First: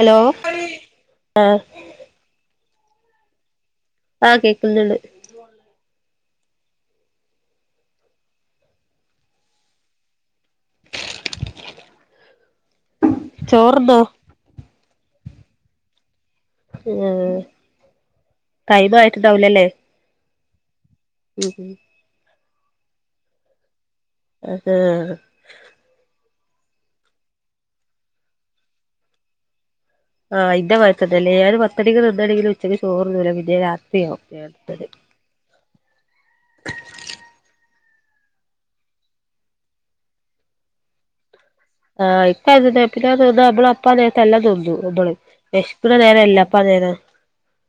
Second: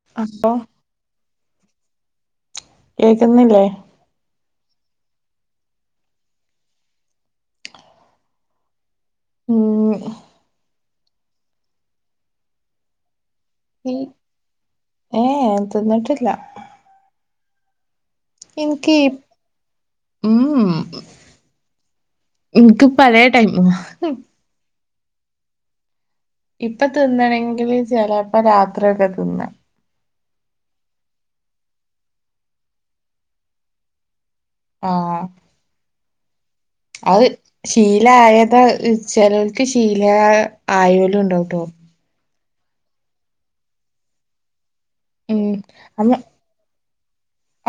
Hello അപ്പൊ ആഹ് കേക്ക്ന്നില്ലേ ആഹ് കേക്ക്ന്ന്ണ്ട് ഉം ഈ ചോറ്ന്നോ ഏ ഏഹ് തിന്നിട്ടില്ല ഏഹ് ഇൻക്കി ഉം ഉം ഉം ഇൻക്ക് പലേ ടൈമു [unintelligible] ഇപ്പൊ തിന്നണെങ്കില് ചെലെപ്പോ രാത്രിയൊക്കെ തിന്നാ ആഹ് ഇന്റെ മാര് തന്നെല്ലേ ഞാന് പത്ത് മണിക്ക് ത്‌ന്നാണെങ്കില് ഉച്ചയ്ക്ക് ചോറ്ന്നൂല പിന്നെ രാത്രിയാവും നേരത്തെ ആഹ് അഹ് ശീലായത ചെലോൽക്ക് ശീലാ ആയോല്ണ്ടാവ്ട്ടോ ആഹ് ഇപ്പ [unintelligible] ത്‌ന്നാ നമ്മള അപ്പാ നേരത്തെ എല്ലാം തിന്നും നമ്മള് ഉം വെശ്ക്കുന്ന നേരല്ലെ അപ്പ് പതേനെ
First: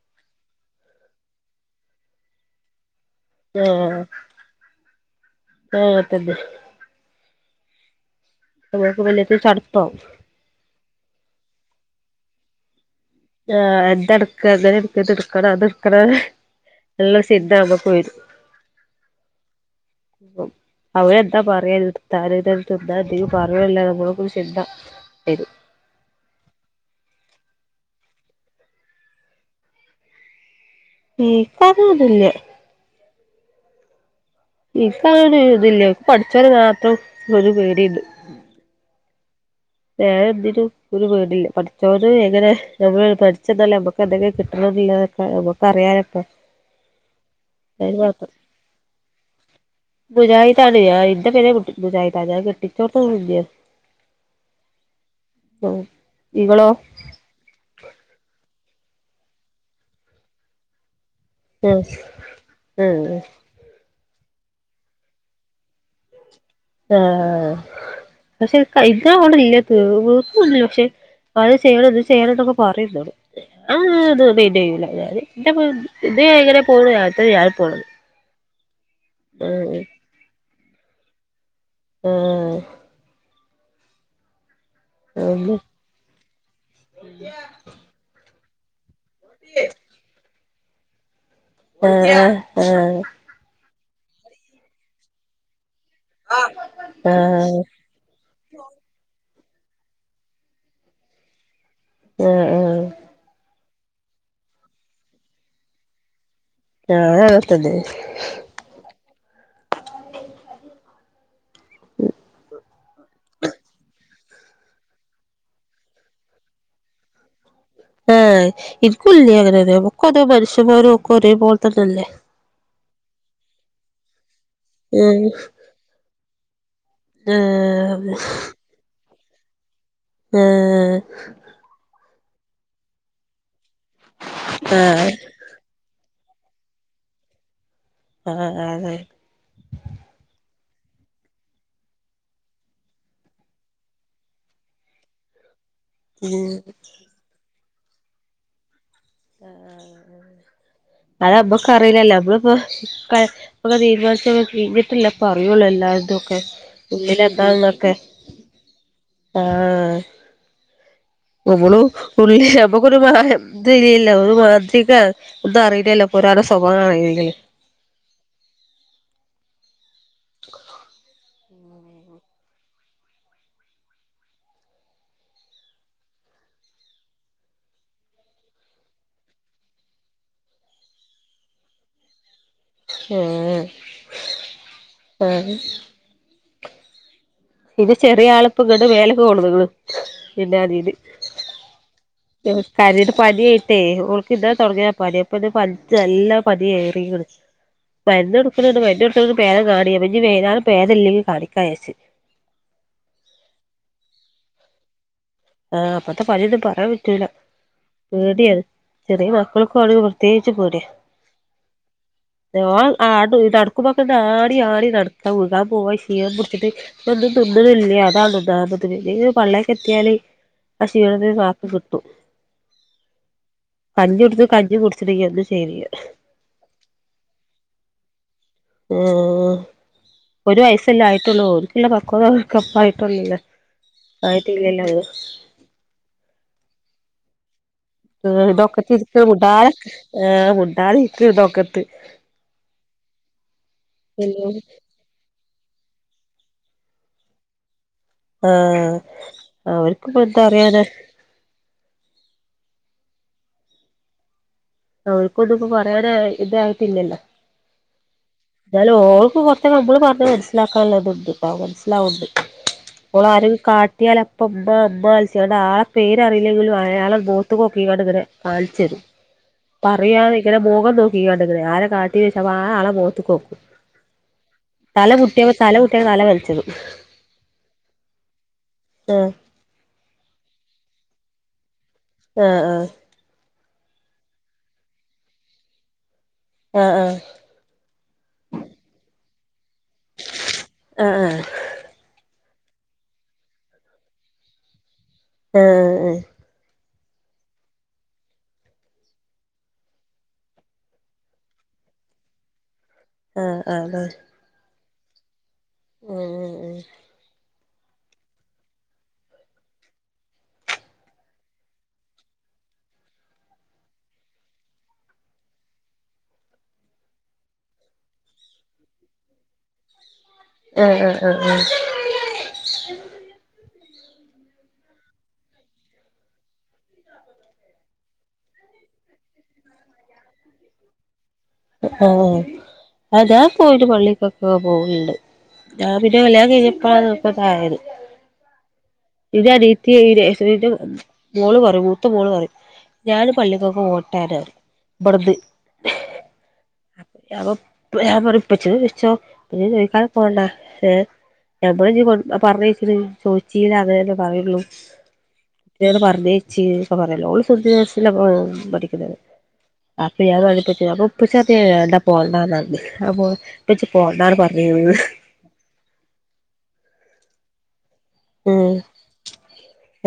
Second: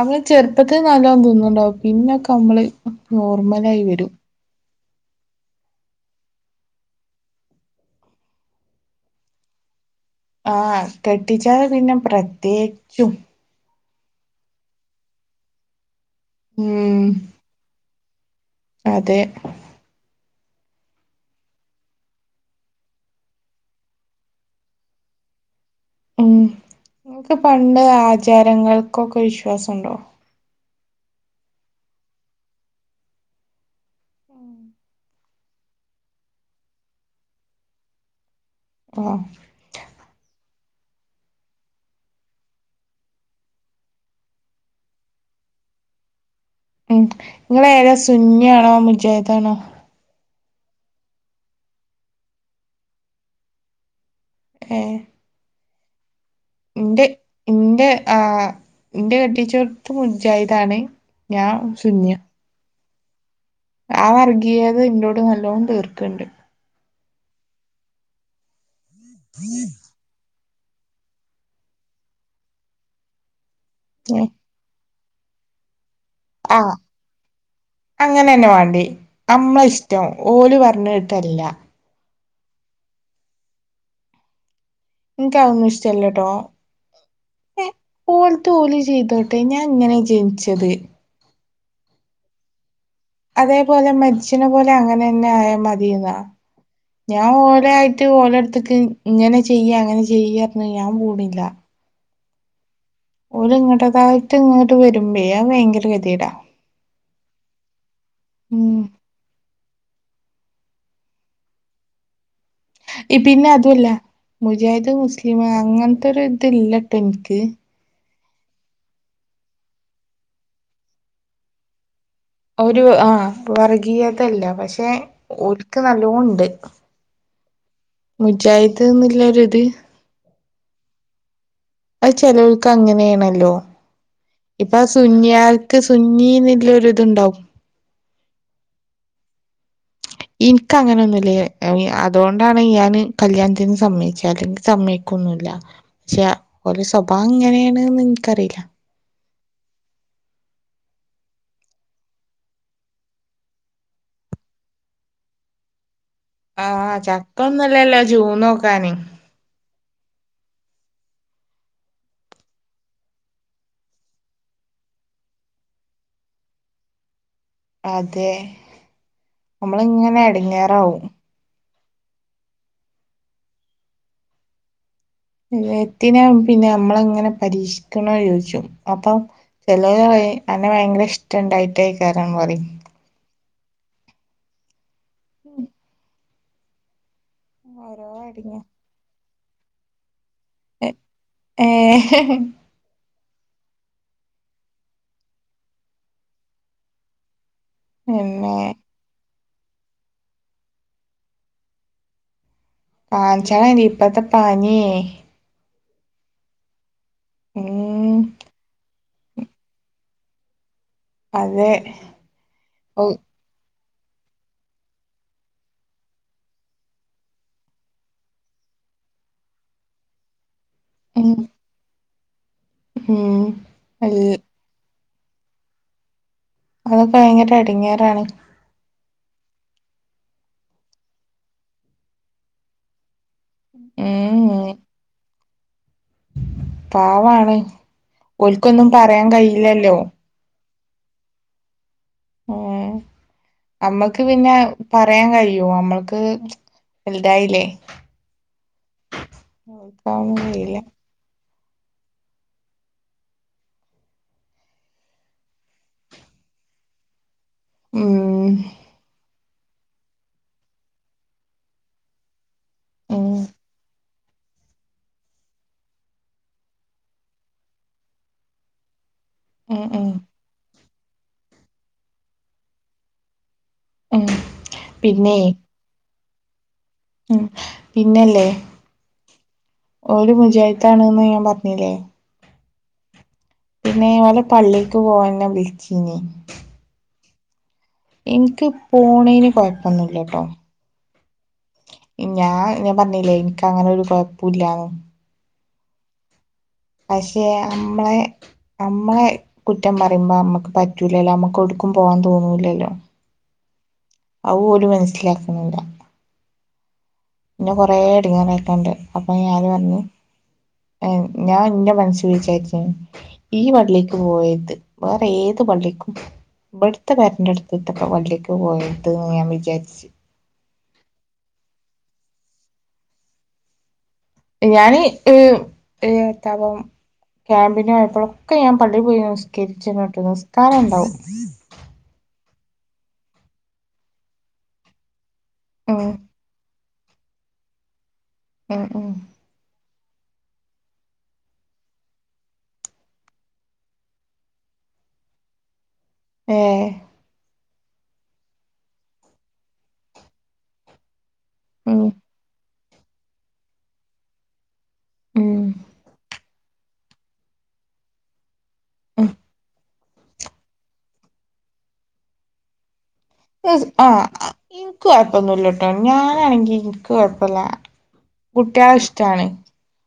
അങ്ങനെ ചെർപ്പത്തിൽ നല്ലോം തുന്ന്ണ്ടാവും പിന്നെക്കമ്മള് ആഹ് ആഹ് അതന്നെ [unintelligible] ചടപ്പാവും ആഹ് കെട്ടിച്ചാല് പിന്നെ പ്രത്യേച്ചും ആഹ് എന്തെടുക്ക ങ്ങനെ ട്ക്ക് ത്ട്ക്കണൊ അത് ട്ക്കണൊ ഉം എല്ലാം [unintelligible] വരും അതെ അവയെന്താ പറയ തിട്‌താല് തെന്ത്‌ന്നാ എന്തേയും പറയൊല്ല നമ്മള്ക്കൊരു ശിന്ത വരും ഉം ങ്ങക്ക് പണ്ടേ ആചാരങ്ങൾക്കൊക്കെ വിശ്വാസണ്ടോ ഇൻക്കതൊന്നുല്ല ഇപ്പങ്ങനെ ഇതില്ല പടച്ചോനെ മാത്രം ഒരു പേടി ഇണ്ട് ആഹ് വേറെ എന്തിനും ഒരു പേടില്ല പഠിച്ചോന് എങ്ങനെ നമ്മള് പഠിച്ചെന്നാലും നമുക്ക് എന്തെങ്കിലും കിട്ടണെന്നിള്ള ഏഹ് നമ്മുക്കറിയാലോ പ്പൊ ഉം നിങ്ങളേതാ സുന്നിയാണോ മുജാഹിതാണോ മുജാഹിദാണു ഇന്റെ പേരെ കുട്ടി മുജാഹിദാണ് ഞ്ഞാ കെട്ടിച്ചോടത്തും മുജാ ഏഹ് ഓഹ് ഇവളോ ന്റെ ഇന്റെ ആഹ് ഇന്റെ കെട്ടിച്ചോടത്തും മുജാഹിദാണ് ഞാൻ ഉം സുന്നിയാ ഉം ഉം ആ വർഗീയത ഇന്നോട് നല്ലോം തീർക്കണ്ട് ആഹ് ആഹ് പക്ഷെ ഇത് കഴിക്കാ വേണ്ട രീതിയിൽ തീർന്നു [unintelligible] പക്ഷെ അത് ചെയ്യണം ഇത് ചെയ്യണന്നൊക്കെ പറയും ന്നോട് ആഹ് ത് ഏഹ് ‌തെ തെയൂല ഞാന് ന്റെ മം ദേ ഇങ്ങനെ പോണു അത് ഞാൻ പോണത് അങ്ങനെ തന്നെ വേണ്ടേ നമ്മളെ ആഹ് ഇഷ്ടം ഓല് പറഞ്ഞ കേട്ടല്ല ഏഹ് ആഹ് നിക്കതൊന്നുഷ്ടല്ലട്ടോ ഓല്ത്ത ഓല് ചെയ്തോട്ടെ ഞാൻ ഇങ്ങനെ ജനിച്ചത് ആഹ് ആഹ് ആഹ് അതേപോലെ മരിച്ചിണ പോലെ അങ്ങനന്നെ ആയാ മതിന്നാ ഞാ ഓലായി റ്റ് ഓലെട്ത്ത്ക്ക് ഇങ്ങനെ ചെയ്യ് അങ്ങനെ ചെയ്യ് പറഞ്ഞ് ഞാൻ പോണില്ല ഏഹ് ആഹ് ഓല് ഇങ്ങട്ടേക്കായിട്ട് ഇങ്ങട്ട് വരുമ്പേ ഭയങ്കര ഗതികേടാ ഞാനകത്തുണ്ട് ഉം ഈ പിന്നെ അതുവല്ല മുജാഹിദ് മുസ്ലിം അങ്ങനത്തൊരു ഇതില്ലട്ടോ ഇനിക്ക് ആഹ് നിക്കുല്ല്യ അങ്ങനൊരു നമ്മുക്കോരോ മനുഷ്യമാരും ഒക്കെ ഒരേ പോലെ തന്നല്ലെ ഒരു ആഹ് വർഗീയതയില്ല പക്ഷെ ആഹ് ഓൽക്ക് നല്ലോണ് ണ്ട് ആഹ് മുജാഹിദ്ന്നിള്ള ഒരിത് ആഹ് ആഹ് അത് ചെലോൽക്ക് അങ്ങനെയേണല്ലോ ഇപ്പൊ ആഹ് സുന്നിയാൾ ക്ക് സുന്നിന്നിള്ളൊരു ഇതുണ്ടാവും ആഹ് ആഹ് അതെ ഇൻക്കങ്ങനൊന്നുല്ല [unintelligible] അതോണ്ടാണ് ഞാന് കല്യാൺത്തിന് സമ്മയ്ച്ചെ. അല്ലെങ്കി സമ്മയ് ക്കൊന്നുല്ല. പക്ഷെ ഉം ഓലെ സ്വഭാവം ഇങ്ങനേണ്ന്ന് ഇൻക്കറീല്ല. അത് നമ്മക്കറീല്ലല്ലോ മ്മളിപ്പോ ഒക്കെ ഇപ്പൊക്ക തീരുമാനിച്ചൊക്കെ കഴിഞ്ഞിട്ടല്ലേ ഇപ്പറിയുള്ളൂ എല്ലാര്തും. ആഹ് ചക്ക ഉള്ളിലെന്താണ്ന്നൊക്കെ ഒന്നുല്ലല്ലോ ജൂൺ നോക്കാന് ആഹ്. ഒമ്മളു ഉള്ളി നമ്മുക്കൊരു മായം ഇതില്ലല്ലോ ഒരു മാന്ത്രികാ ഇതറീല്ലല്ലോ ഇപ്പൊരാളെ സ്വഭാവറിയെണെങ്കില് അതെ. നമ്മളിങ്ങനെ എട്ങ്ങേറാവും. ഉം [unintelligible] എത്തിനാ പിന്നെ നമ്മളെ ഇങ്ങനെ പരീക്ഷിക്ക്ണത് ചോയിച്ചും അപ്പം ചെലോര് പറിം അന്നെ ഭയങ്കര ഇഷ്ടണ്ടായിട്ടേക്കാരം പറിം. ഏഹ് ആഹ് ഇത് ഓരോ ചെറിയ എടങ്ങേ ആള്പ്പങ്ങട് മേലക്ക് കൊണ്ട്ന്ന്ക്ണ്. പിന്നാതില് ഏഹ് [unintelligible] കാര്യായിട്ട് പനി ആയിട്ടേ ഓൾക്ക് ഇന്നലെ തൊടങ്ങിയതാ പനി അപ്പന്ന് പൻച്ച് നല്ല് പനി ഏറീക്ക്ണ്. ഉം [unintelligible] മര്ന്ന് കൊട്ക്ണ് ണ്ട് മര്ന്ന് കൊടുത്ത്ട്ടൊന്നും പേതം കാണീല്ല. ഇഞ്ഞ് വൈന്നേരം പേതല്ലെങ്കിൽ കാണിക്കാ വിചാര്ച്ച്. കാൺച്ചാളെണ്ടി ഇപ്പത്തെ പന്യേ. ആഹ് ഇപ്പത്തെ പന്യൊന്നും പറ്യാൻ പറ്റൂല ഉം പേട്യാണ്. ചെറിയ മക്കളൊക്കാണെ പ്രത്യേകിച്ച് പേട്യാ. അതെ ഓൻ ഔ ആട്ടു ഈട്ടു നട് ക്കുമ്പൊക്കെ ദാ ആടി ആടി നടക്കാ വികാൻ പോവാ ക്ഷീണം പുട്ച്ചിട്ട്. ഒന്നും തിന്ന്ണില്ല്യ അതാണ് ഒന്നാമത്. എയ്ലേലും പള്ളേക്കെത്ത്യാല് ആ ഉം ക്ഷീണത്തിന് ആക്കം കിട്ടു. ഉം [unintelligible] കഞ്ഞിം കുട്ച്ചിണില്ല്യ ഒന്നും ശെയ്തിയ്യ. അതൊക്കെ ഭയങ്കര എട്ങ്ങേറാണ്. ആഹ് ഒരു വയസല്ലേ ആയിട്ടൊള്ളൂ ഓൽക്കില്ല പക്വത ഓൽകപ്പായിട്ടൊള്ളൂല്ലെ. [unintelligible] ഉം ആയ്ട്ടില്ലല്ലോ [inaudible] പാവാണ് ഓൺക്കൊന്നും ഇതൊക്കത്തിരിക്ക പറയാൻ മുണ്ടാതെ കയ്യില്ലല്ലോ. ആഹ് മുണ്ടാതെ ഇരിക്ക്ണ്ട് ഒക്കത്ത്. ഏഹ് അമ്മക്ക് പിന്നെ എല്ലോം പറയാൻ കഴിയും നമ്മൾക്ക് വെൽതായിലേ. ആഹ് ഓൽക്കാതൊന്നും കഴിയില്ല അവര്ക്കിപ്പെന്തറിയാനാ. അവൾക്കൊന്നും ഇപ്പം പറയാൻ ആയ് ഇതായ്ട്ടില്ലല്ലോ ഉം എന്നാലും ഓൾക്ക് കൊർ ച്ച് നമ്മള് പറഞ്ഞത് മനസ്സിലാക്കാള്ളത്ണ്ട് ട്ടോ മനസ്സിലാവ്ണ്ട്. ഉം ഓളാരും കാ കാട്ടിയാലപ്പം ഇമ്മാ ഇമ്മാ വിൾച്ച്കാണ്ട് ആളെ പേര് അറീല്ലെങ്കിലും അയാളെ മോത്ത്ക്കോക്കിക്കാണ്ട് ഇങ്ങനെ കാണ്ച്ചെരും. ഉം ഉം പറയാന് ഇങ്ങനെ മുഖം നോക്കിക്കാണ്ടിങ്ങനെ ആരാ കാട്ട്യേ ചോയ്ച്ചാ അപ്പ ആ ആളെ മോത്ത്ക്കോക്കും. ഉം തല പിന്നെ മുട്ട്യേപ്പം തല മുട്ട്യാണ്ട് തല വൽച്ചത്. ഉം പിന്നല്ലേ ആഹ് ഓല് മുജായിതൊണ്ന്ന് ഞാൻ പർഞ്ഞില്ലേ. ആഹ് ആഹ് പിന്നെ ഓലെ പള്ളീക്ക് പോവാൻന്നെ വിൾച്ചീനി. ആഹ് ആഹ് ഇൻക്ക് പോണേന് കൊഴപ്പൊന്നുല്ലട്ടോ. ആഹ് ആഹ് ഞാൻ ഞാൻ പറഞ്ഞില്ലേ ഇൻക്കങ്ങനെ ഒരു കൊഴപ്പുല്ലാന്ന് ഏഹ് ഏഹ് ഏഹ് പക്ഷെ അമ്മളെ അമ്മളെ കുറ്റം പറയുമ്പ അമ്മക്ക് പറ്റൂലല്ലോ അമ്മക്ക് ഒടുക്കും പോവാൻ തോന്നൂലല്ലോ ആഹ് ആഹ് അതാണ് അതും ഓല് മനസ്സിലാക്കുന്നില്ല ഉം ഇന്നെ കൊറേ എടങ്ങേറായിട്ടുണ്ട് അപ്പൊ ഞാൻ പർഞ്ഞ് ഞാൻ ഇന്റെ മനസിൽ വിചാര്ച്ചീനി ഈ പള്ളിക്ക് പോവര്ത് വേറെ ഏത് പള്ളിക്കും ഇബട്ത്തെ പെരന്റട്ത്ത്ത്തെ പള്ളിക്ക് പോകര്ത് ഞാൻ വിചാരിച്ച് ആഹ് ആഹ് ആഹ് ആഹ് ഞാന് ഏഹ് എത്താപ്പം ക്യാമ്പിന് പോയപ്പൊഴൊക്കെ ഞാൻ പള്ളി പോയി നിസ്കരിച്ചിണ് ട്ടോ നിസ്കാരം ഇണ്ടാവും ആഹ് അതാ പോയിട്ട് പള്ളിക്കൊക്കെ പോവെണ്ട് ഞാൻ ഉം പിന്നെ കല്യാണം കഴിഞ്ഞപ്പാണ് ഇപ്പതായത് ഉം ഉം ഇന്റെ അനിയത്തി നൈസറില് മോള് പറയും മൂത്ത മോള് പറയും ഞാൻ പള്ളിക്കൊക്കെ ഓട്ടേന്ന് ഇബട്ന്ന് ഏഹ് ഞാപ്പം പ്പം ഞാൻ പറിം ഇപ്പച്ചിനോട് ചോയ്ച്ചോ ഇപ്പച്ചിനോട് ചോയ്ക്കാണ്ടെ പോണ്ട ഏഹ് ഉം ഞമ്മള്ഞ്ഞ് പറഞ്ഞയച്ചില്ലെങ്കി ചോയിച്ചീല്ല അതെന്നെ പറയൊള്ളൂ ഉം എന്തിനേട് പറഞ്ഞയച്ച് ഒക്കെ പറയലോ ഓള് ശുദ്ധ [unintelligible] പഠിക്കുന്നത് ഉം അപ്പ ഞാൻ പറഞ്ഞ് ഇപ്പച്ചിനോട് അപ്പം ഇപ്പച്ചി പർഞ്ഞ് വേണ്ട പോവണ്ടാന്നർഞ്ഞ് അപ്പൊ ഇപ്പച്ചി പോണ്ടാന്ന് പറഞ്ഞ്ന്ന് ഒന്നുല്ല ട്ടോ ഞാനാണെങ്കി ഇൻക്ക് കൊഴപ്പല്ല ഉം കുട്യാളെ ഇഷ്ടാണ്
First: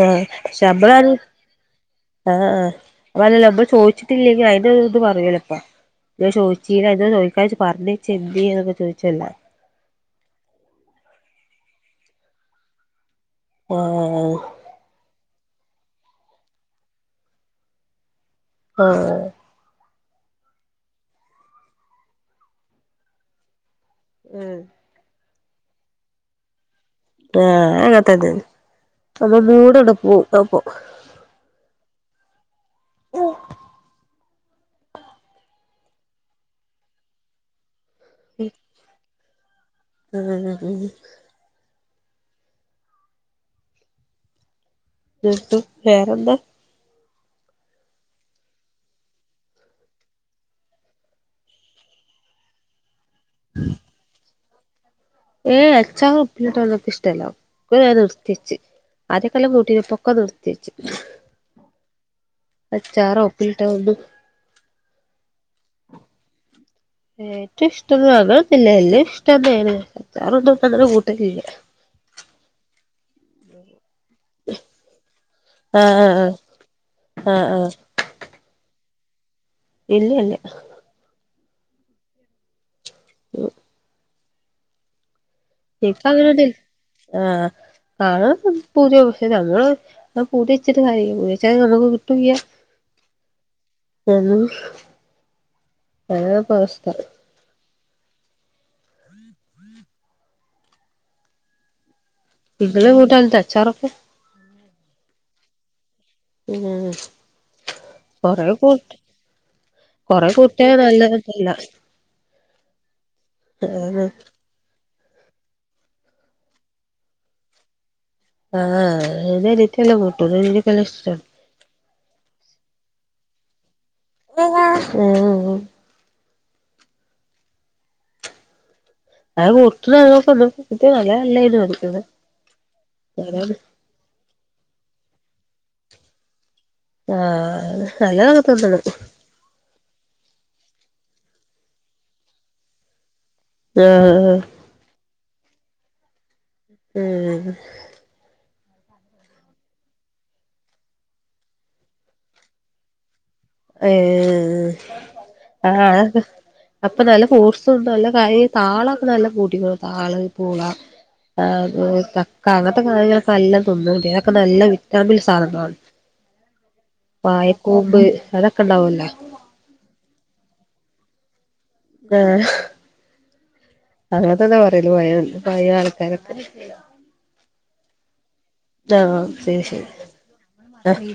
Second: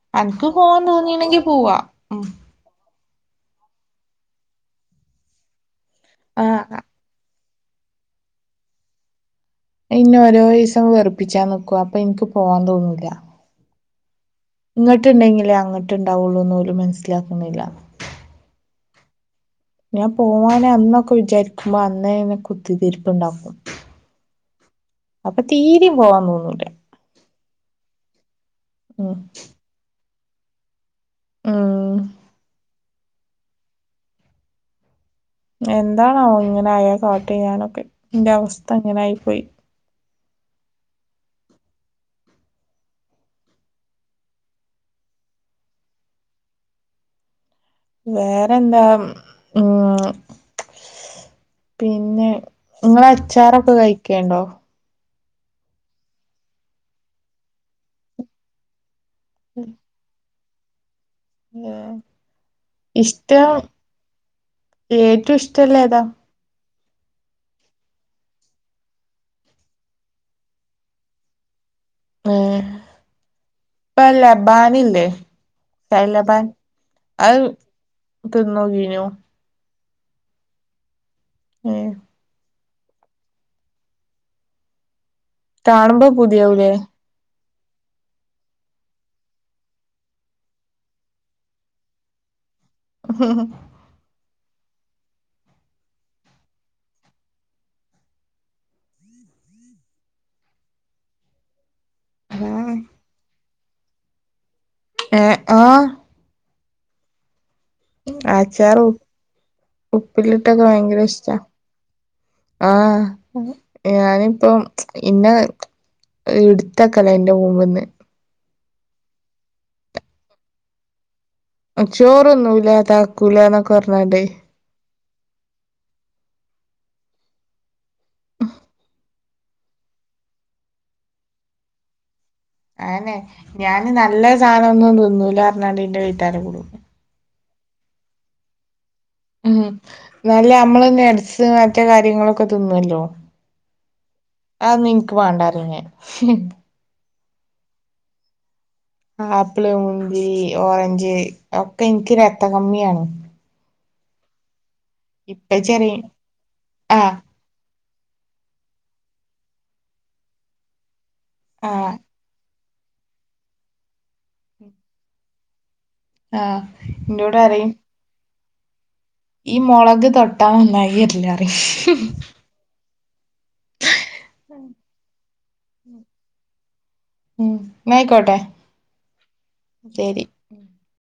ആഹ് അൻക്ക് പോവാൻ ശമ്പളാണ് തോന്നിണെങ്കി പോവാ ഉം ആഹ് ആഹ് അതല്ല ഇബൻ ചോയിച്ചിട്ടില്ലെങ്കിൽ അയിന് ഇത് പറയോലപ്പ ന്തേ ആഹ് ചോയിച്ചീലാ എന്തേ ചോ ട്ക്കാ ജ്ജ് പറഞ്ഞെയ്ച്ചേ എന്തീ ന്നൊക്കെ ചോയിച്ചല്ല അത് ഇന്നേ ഓരോ ദിവസം വെറുപ്പിച്ചാ നിക്കും അപ്പൊ ഇൻക്ക് പോവാൻ തോന്നൂല്ല ആഹ് ഇങ്ങട്ട്ണ്ടെങ്കിലേ അങ്ങട്ട് ഇണ്ടാവൊള്ളൂന്ന് ഓല് മനസ്സിലാക്കുന്നില്ല ആഹ് ഞാൻ പോവാനെ അന്നൊക്കെ വിചാരിക്കുമ്പോ അന്നേനെ കുത്തിതിരിപ്പ് ഇണ്ടാക്കും ഏഹ് അപ്പം തീരിം പോവാൻ തോന്നൂല ആഹ് അത് അങ്ങൻത്തന്നെ ആണ് ഉം അപ്പോ മൂടണ്ട് പോവും അപ്പം ഉം ഉം എന്താണാവോ ഇങ്ങനെ ആയാ കാട്ട ഞാനൊക്കെ ഇന്റെ അവസ്ഥ ഇങ്ങെനായി പോയി ആഹ് ഉം ന്ന്ട്ടു വേറെന്താ വേറെന്താ ഉം പിന്നെ ഇങ്ങള് അച്ചാറൊക്കെ കഴിക്കേണ്ടോ ഇല്ലല്ല അച്ചാർ ഉപ്പിലിട്ടത് ഒന്നും ക് ഇഷ്ടല്ല പിന്നെ ഞാ നിർത്തിവച്ച് ആദ്യൊക്കെ നല്ലം കൂട്ടീന് ഇപ്പൊക്കെ നിർത്തിവച്ച് ഏഹ് ഇഷ്ടം ഉപ്പിലിട്ടതൊന്നും ഏറ്റവും ഇഷ്ടല്ല ഏതാ ഏറ്റും ഇഷ്ടം അങ്ങനെ ഒന്നുല്യ എല്ലാം ഇഷ്ട തന്നെണ് അച്ചാറൊന്നുംങ്ങനെ കൂട്ടലില്ല ഏഹ് പ ലബാനണ്ട് സൈ ആഹ് ആഹ് ലബാൻ അ ആഹ് ആഹ് തിന്നോക്കീനോ ഇല്ലല്ല ഏഹ് ഇപ്പ കാണുമ്പോ അങ്ങനണ്ട് പൂതിയാവൂലേ ആഹ് വാങ്ങണം പൂതി ആവും പക്ഷ ഞങ്ങള് പ പൂതി വച്ചിട്ട് കാര്യല്ല പൂതി വച്ചാൽ നമുക്ക് കിട്ടുല്യ എന്നും അതാ ഇപ്പൊ അവസ്ഥ ആഹ് ഇന്നലെ കൂട്ടാൻ ഇണ്ട അച്ചാറൊക്കെ ഏഹ് ആഹ് പിന്നെ കുറേ അച്ചാറ് പൂട്ട് കൊറെ ഉപ്പിലിട്ടൊക്കെ കൂട്ടിയ ഭയങ്കര ഇഷ്ടാ നല്ലതല്ല ആഹ് ആഹ് ഞാനിപ്പം ഇന്നേ ഇടുത്ത് വെക്കല എന്റെ മുമ്പ്ന്ന് ആഹ് [unintelligible] കൂട്ടൂല എനിക്ക് എല്ലാം ഇഷ്ട ചോറൊന്നും ഇല്ല താക്കൂല്ലന്നൊക്കെ പറഞ്ഞണ്ടേ [unintelligible] ഔ ട്ട്ണ ക്ക ന്നും നല്ല ല്ലയ്നും അന്നെ ഞാന് നല്ല സാനം ഒന്നും തിന്നൂലാർണാണ്ട് ന്റെ വെയ്ത്താലെ കൂടും ആഹ് ഹ് നല്ലത് ക്കെ തിന്നണം ഉം ഹ് നല്ല അമ്മള് ന്നെഡ്സ് മറ്റെ കാര്യങ്ങളൊക്കെ തിന്നുല്ലോ ആഹ് ആഹ് അവൊന്നും ഇൻക്ക് വേണ്ടാ റിം ഞാൻ ഹ് ഹ് ഉം ആപ്പിള് മുന്തി ഓറഞ്ച് ഒക്കെ ഇൻക്ക് രക്ത കമ്മിയാണ് ഏഹ് ഇപ്പച്ചിറിം ആഹ് അപ്പം ആഹ് നല്ല സൂക്ഷി പ്പം നല്ല കായെം താള്ക്കെ നല്ലൊം കൂട്ടിക്കോ താള് പൂള ആഹ് തക്ക കാണാത്തെ സാനങ്ങളൊക്കെ നല്ലോം തിന്നോണ്ടി തൊക്കെ നല്ല വിറ്റാമിൻ സാധൻങ്ങളാണ് ആഹ് ഇന്നോടറിം വായക്കൂമ്പ് അതൊക്കെ ണ്ടാവല്ലോ ഈ മുളക് തൊട്ടാ നന്നായി ര്ല്ലാറിം ആഹ് അങ്ങൻ തന്നെ പറയല് പയേ പയേ ആൾക്കാര് ക്കെ ഉം ന്നാ യിക്കോട്ടെ ആഹ് ശരി ശരി ആഹ്